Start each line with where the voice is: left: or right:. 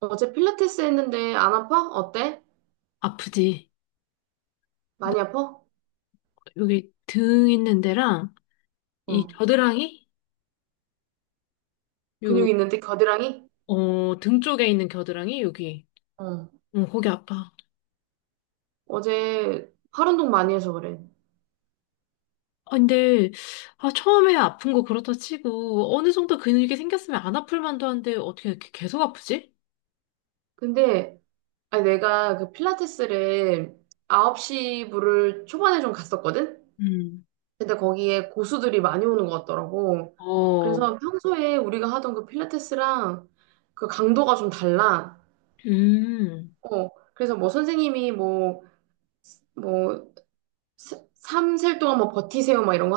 right: 어제 필라테스 했는데 안 아파? 어때?
left: 아프지. 너
right: 많이 아파?
left: 여기 등 있는 데랑 이
right: 어.
left: 겨드랑이
right: 근육
left: 요
right: 있는데 겨드랑이?
left: 어 등 쪽에 있는 겨드랑이 여기
right: 어.
left: 어 거기 아파.
right: 어제 팔 운동 많이 해서 그래.
left: 아 근데 아 처음에 아픈 거 그렇다 치고 어느 정도 근육이 생겼으면 안 아플 만도 한데 어떻게 이렇게 계속 아프지?
right: 근데 아니, 내가 그 필라테스를 9시 부를 초반에 좀 갔었거든?
left: 음,
right: 근데 거기에 고수들이 많이 오는 것 같더라고.
left: 어.
right: 그래서 평소에 우리가 하던 그 필라테스랑 그 강도가 좀 달라.
left: 음.
right: 어. 그래서 뭐 선생님이 뭐뭐 3셀 동안 뭐 버티세요 막 이런 거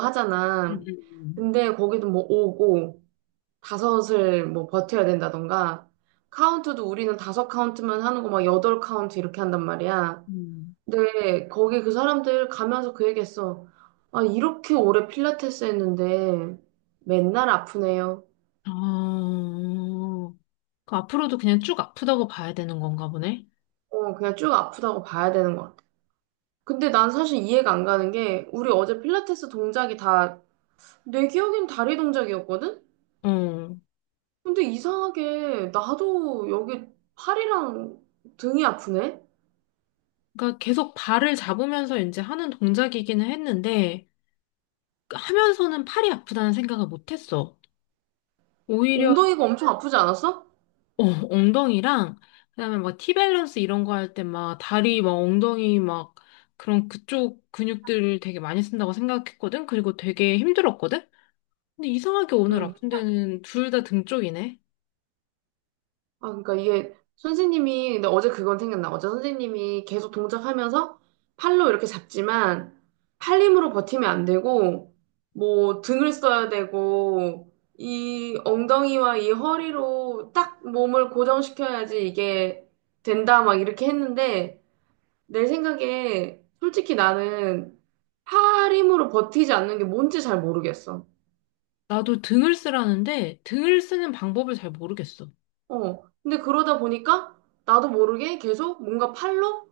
left: 음,
right: 하잖아.
left: 음,
right: 근데 거기도 뭐 5고 다섯을 뭐 버텨야 된다던가 카운트도 우리는 다섯 카운트만 하는 거 막 8 카운트 이렇게 한단 말이야.
left: 음.
right: 근데 거기 그 사람들 가면서 그 얘기했어. 아, 이렇게 오래 필라테스 했는데 맨날 아프네요.
left: 아, 그 앞으로도 그냥 쭉 아프다고 봐야 되는 건가 보네.
right: 어, 그냥 쭉 아프다고 봐야 되는 것 같아. 근데 난 사실 이해가 안 가는 게 우리 어제 필라테스 동작이 다 내 기억엔 다리 동작이었거든?
left: 어.
right: 근데 이상하게 나도 여기 팔이랑 등이 아프네?
left: 그러니까 계속 발을 잡으면서 이제 하는 동작이기는 했는데, 하면서는 팔이 아프다는 생각을 못 했어. 오히려
right: 엉덩이가 엄청 아프지 않았어?
left: 어, 엉덩이랑 그다음에 막 티밸런스 이런 거 할 때 막 다리 막 엉덩이 막 그런 그쪽 근육들을 되게 많이 쓴다고 생각했거든. 그리고 되게 힘들었거든. 근데 이상하게 오늘
right: 응.
left: 아픈 데는 둘 다 등 쪽이네.
right: 아, 그러니까 이게 선생님이, 근데 어제 그건 생각나. 어제 선생님이 계속 동작하면서 팔로 이렇게 잡지만 팔 힘으로 버티면 안 되고, 뭐 등을 써야 되고, 이 엉덩이와 이 허리로 딱 몸을 고정시켜야지 이게 된다, 막 이렇게 했는데, 내 생각에 솔직히 나는 팔 힘으로 버티지 않는 게 뭔지 잘 모르겠어.
left: 나도 등을 쓰라는데 등을 쓰는 방법을 잘 모르겠어.
right: 어. 근데 그러다 보니까 나도 모르게 계속 뭔가 팔로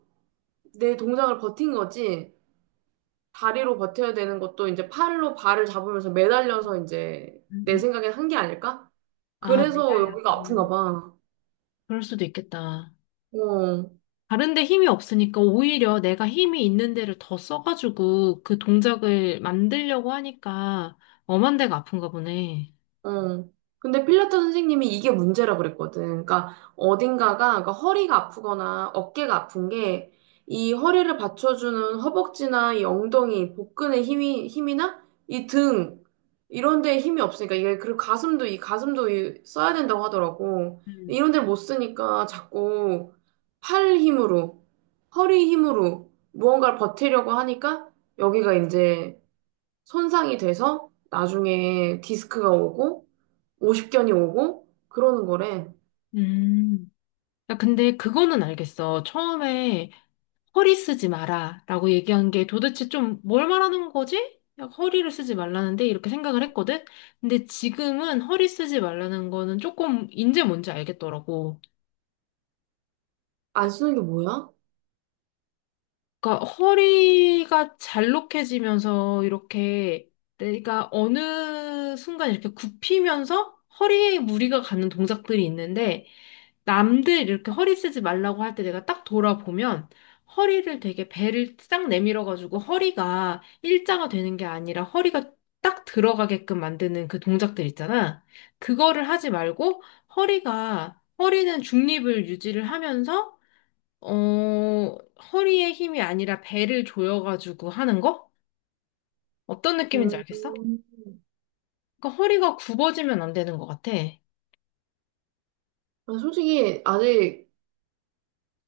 right: 내 동작을 버틴 거지. 다리로 버텨야 되는 것도 이제 팔로 발을 잡으면서 매달려서 이제
left: 음,
right: 내
left: 음.
right: 생각엔 한 게 아닐까?
left: 아,
right: 그래서
left: 매달려서.
right: 여기가 아픈가 봐.
left: 그럴 수도 있겠다.
right: 어.
left: 다른 데 힘이 없으니까 오히려 내가 힘이 있는 데를 더 써가지고 그 동작을 만들려고 하니까 엄한 데가 아픈가 보네.
right: 어. 근데 필라테스 선생님이 이게 문제라 그랬거든. 그러니까 어딘가가 그러니까 허리가 아프거나 어깨가 아픈 게 이 허리를 받쳐주는 허벅지나 이 엉덩이, 복근의 힘이 힘이나 이 등 이런 데에 힘이 없으니까 이게 그리고 가슴도 이 가슴도 이 써야 된다고 하더라고.
left: 음.
right: 이런 데를 못 쓰니까 자꾸 팔 힘으로 허리 힘으로 무언가를 버티려고 하니까 여기가 이제 손상이 돼서 나중에 디스크가 오고 오십견이 오고 그러는 거래.
left: 음. 야, 근데 그거는 알겠어. 처음에 허리 쓰지 마라 라고 얘기한 게 도대체 좀 뭘 말하는 거지? 야, 허리를 쓰지 말라는데 이렇게 생각을 했거든? 근데 지금은 허리 쓰지 말라는 거는 조금 이제 뭔지 알겠더라고.
right: 안 쓰는 게 뭐야?
left: 그러니까 허리가 잘록해지면서 이렇게 내가 어느 순간 이렇게 굽히면서 허리에 무리가 가는 동작들이 있는데 남들 이렇게 허리 쓰지 말라고 할 때 내가 딱 돌아보면 허리를 되게 배를 딱 내밀어 가지고 허리가 일자가 되는 게 아니라 허리가 딱 들어가게끔 만드는 그 동작들 있잖아. 그거를 하지 말고 허리가 허리는 중립을 유지를 하면서 어, 허리에 힘이 아니라 배를 조여가지고 하는 거? 어떤 느낌인지
right: 음,
left: 알겠어? 그러니까 허리가 굽어지면 안 되는 것 같아.
right: 난 솔직히 아직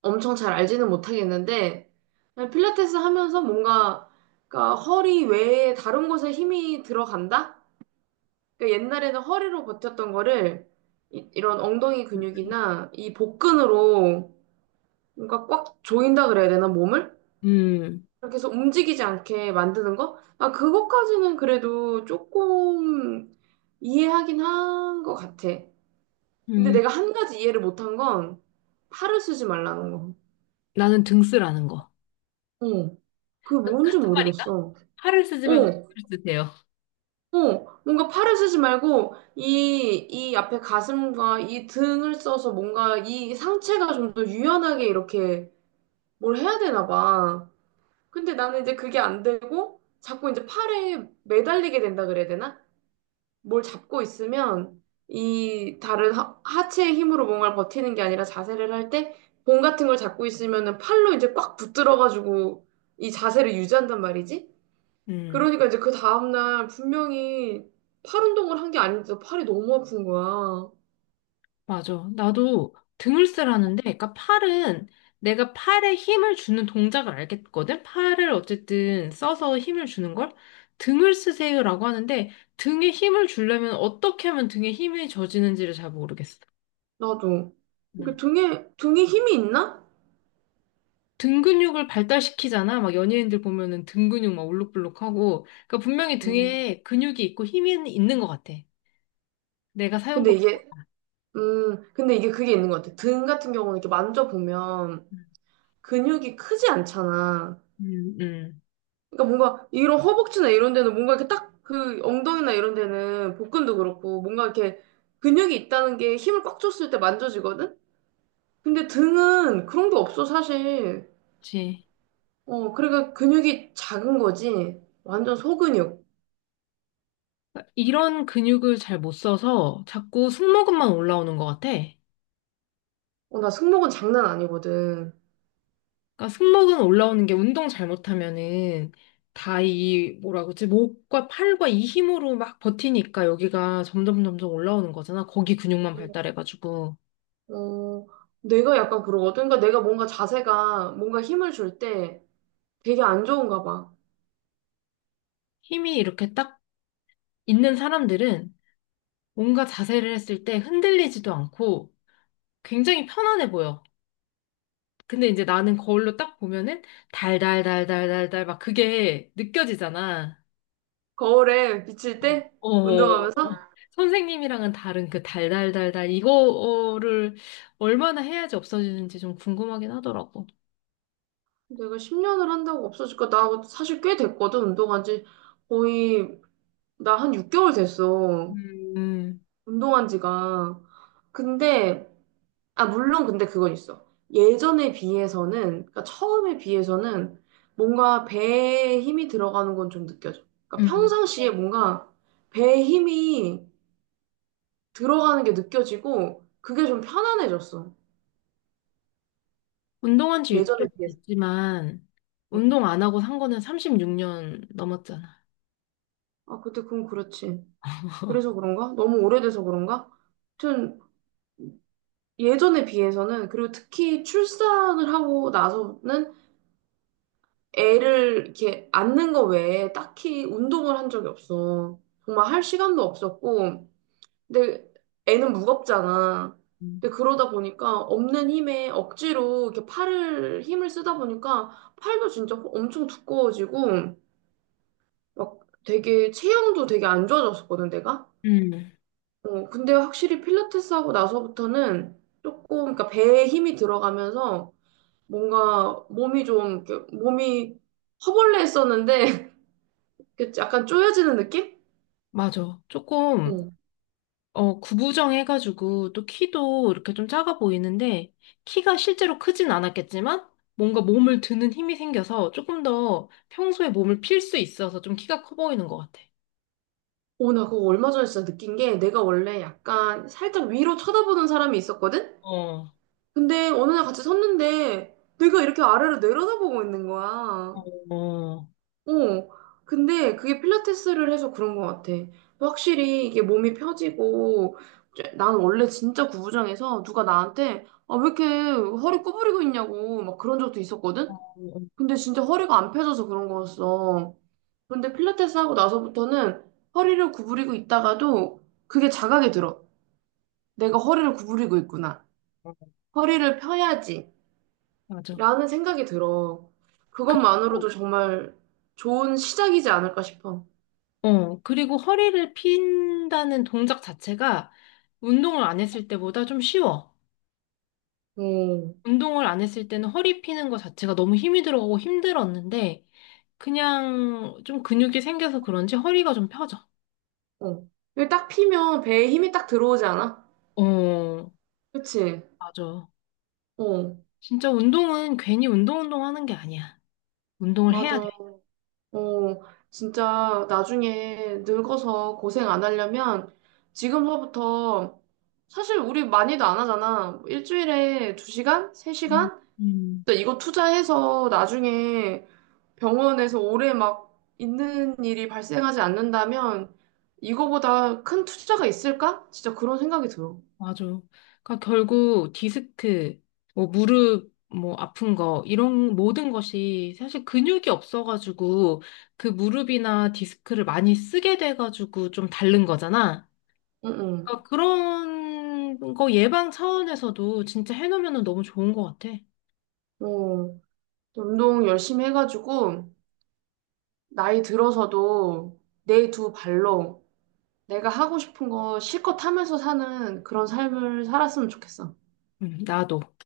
right: 엄청 잘 알지는 못하겠는데 그냥 필라테스 하면서 뭔가 그러니까 허리 외에 다른 곳에 힘이 들어간다? 그러니까 옛날에는 허리로 버텼던 거를 이런 엉덩이 근육이나 이 복근으로 뭔가 꽉 조인다 그래야 되나 몸을?
left: 음,
right: 계속 움직이지 않게 만드는 거? 아, 그것까지는 그래도 조금 이해하긴 한 것 같아. 근데
left: 음,
right: 내가 한 가지 이해를 못 한 건 팔을 쓰지 말라는 거.
left: 나는 등 쓰라는 거.
right: 어, 그게 뭔지
left: 같은 말인가?
right: 모르겠어.
left: 팔을 쓰지 말고 등을
right: 어,
left: 쓰세요.
right: 어, 뭔가 팔을 쓰지 말고 이 앞에 가슴과 이 등을 써서 뭔가 이 상체가 좀 더 유연하게 이렇게 뭘 해야 되나 봐. 근데 나는 이제 그게 안 되고 자꾸 이제 팔에 매달리게 된다 그래야 되나? 뭘 잡고 있으면 이 다른 하체의 힘으로 뭔가를 버티는 게 아니라 자세를 할 때 봉 같은 걸 잡고 있으면은 팔로 이제 꽉 붙들어가지고 이 자세를 유지한단 말이지.
left: 음,
right: 그러니까 이제 그 다음날 분명히 팔 운동을 한 게 아닌데 팔이 너무 아픈 거야.
left: 맞아. 나도 등을 쓰라는데, 그러니까 팔은 내가 팔에 힘을 주는 동작을 알겠거든? 팔을 어쨌든 써서 힘을 주는 걸? 등을 쓰세요라고 하는데, 등에 힘을 주려면 어떻게 하면 등에 힘이 저지는지를 잘 모르겠어.
right: 나도. 이게
left: 음.
right: 등에 힘이 있나?
left: 등 근육을 발달시키잖아. 막 연예인들 보면은 등 근육 막 울룩불룩하고. 그러니까 분명히
right: 음.
left: 등에 근육이 있고 힘이 있는 것 같아. 내가
right: 근데
left: 사용법.
right: 이게, 근데 이게 그게 있는 것 같아. 등 같은 경우는 이렇게 만져보면 근육이 크지 않잖아.
left: 음, 음,
right: 그러니까 뭔가 이런 허벅지나 이런 데는 뭔가 이렇게 딱 그 엉덩이나 이런 데는 복근도 그렇고 뭔가 이렇게 근육이 있다는 게 힘을 꽉 줬을 때 만져지거든? 근데 등은 그런 게 없어, 사실.
left: 그치.
right: 어, 그러니까 근육이 작은 거지. 완전 소근육.
left: 그러니까 이런 근육을 잘 못 써서 자꾸 승모근만 올라오는 것 같아.
right: 어, 나 승모근 장난 아니거든.
left: 그러니까 승모근 올라오는 게 운동 잘못하면은 다 이 뭐라 그러지? 목과 팔과 이 힘으로 막 버티니까 여기가 점점 올라오는 거잖아. 거기 근육만 발달해가지고
right: 어, 내가 약간 그러거든. 그러니까 내가 뭔가 자세가 뭔가 힘을 줄 때 되게 안 좋은가 봐.
left: 힘이 이렇게 딱 있는 사람들은 뭔가 자세를 했을 때 흔들리지도 않고 굉장히 편안해 보여. 근데 이제 나는 거울로 딱 보면은 달달달달달달 막 그게 느껴지잖아.
right: 거울에 비칠
left: 어.
right: 때?
left: 어, 어, 선생님이랑은 다른 그 달달달달 이거를 얼마나 해야지 없어지는지 좀 궁금하긴 하더라고.
right: 내가 10년을 한다고 없어질까? 나 사실 꽤 됐거든, 운동한 지. 거의, 나 한 6개월 됐어.
left: 음,
right: 운동한 지가. 근데, 아, 물론 근데 그건 있어. 예전에 비해서는, 그러니까 처음에 비해서는 뭔가 배에 힘이 들어가는 건 좀 느껴져. 그러니까
left: 음.
right: 평상시에 뭔가 배에 힘이 들어가는 게 느껴지고, 그게 좀 편안해졌어.
left: 운동한 지 육 개
right: 예전에
left: 월
right: 비해서.
left: 됐지만
right: 어,
left: 운동 안 하고 산 거는 36년 넘었잖아.
right: 아, 그때 그건 그렇지. 그래서 그런가? 너무 오래돼서 그런가? 하여튼, 예전에 비해서는 그리고 특히 출산을 하고 나서는 애를 이렇게 안는 거 외에 딱히 운동을 한 적이 없어. 정말 할 시간도 없었고, 근데 애는 무겁잖아.
left: 음.
right: 근데 그러다 보니까 없는 힘에 억지로 이렇게 팔을 힘을 쓰다 보니까 팔도 진짜 엄청 두꺼워지고 막 되게 체형도 되게 안 좋아졌었거든 내가.
left: 음,
right: 어 근데 확실히 필라테스 하고 나서부터는 조금 그러니까 배에 힘이 들어가면서 뭔가 몸이 좀, 이렇게 몸이 허벌레했었는데, 이렇게 약간 쪼여지는 느낌?
left: 맞아. 조금
right: 어.
left: 구부정 해가지고 또 키도 이렇게 좀 작아 보이는데 키가 실제로 크진 않았겠지만 뭔가 몸을 드는 힘이 생겨서 조금 더 평소에 몸을 필 수 있어서 좀 키가 커 보이는 것 같아.
right: 오, 나 그거 얼마 전에 진짜 느낀 게 내가 원래 약간 살짝 위로 쳐다보는 사람이 있었거든?
left: 어,
right: 근데 어느 날 같이 섰는데 내가 이렇게 아래로 내려다보고 있는 거야.
left: 어,
right: 어. 근데 그게 필라테스를 해서 그런 것 같아. 확실히 이게 몸이 펴지고, 난 원래 진짜 구부정해서 누가 나한테 아, 왜 이렇게 허리 구부리고 있냐고 막 그런 적도 있었거든? 근데 진짜 허리가 안 펴져서 그런 거였어. 근데 필라테스 하고 나서부터는 허리를 구부리고 있다가도 그게 자각이 들어. 내가 허리를 구부리고 있구나. 허리를 펴야지.
left: 맞아.
right: 라는 생각이 들어. 그것만으로도
left: 그리고,
right: 정말 좋은 시작이지 않을까 싶어.
left: 그리고 허리를 핀다는 동작 자체가 운동을 안 했을 때보다 좀 쉬워.
right: 어,
left: 운동을 안 했을 때는 허리 피는 거 자체가 너무 힘이 들어가고 힘들었는데 그냥 좀 근육이 생겨서 그런지 허리가 좀 펴져.
right: 어. 이게 딱 피면 배에 힘이 딱 들어오지 않아?
left: 어,
right: 그치?
left: 맞아.
right: 어,
left: 진짜 운동은 괜히 운동 운동 하는 게 아니야. 운동을 해야 돼.
right: 맞아. 어, 진짜 나중에 늙어서 고생 안 하려면 지금서부터 사실 우리 많이도 안 하잖아. 일주일에
left: 음,
right: 2시간 3시간
left: 음.
right: 이거 투자해서 나중에 병원에서 오래 막 있는 일이 발생하지 않는다면 이거보다 큰 투자가 있을까? 진짜 그런 생각이 들어.
left: 맞아. 그러니까 결국 디스크, 뭐 무릎, 뭐 아픈 거 이런 모든 것이 사실 근육이 없어가지고 그 무릎이나 디스크를 많이 쓰게 돼가지고 좀 다른 거잖아.
right: 응,
left: 그러니까 그런 거 예방 차원에서도 진짜 해놓으면 너무 좋은 것 같아.
right: 응. 어, 운동 열심히 해가지고 나이 들어서도 내 두 발로 내가 하고 싶은 거 실컷 하면서 사는 그런 삶을 살았으면 좋겠어.
left: 나도.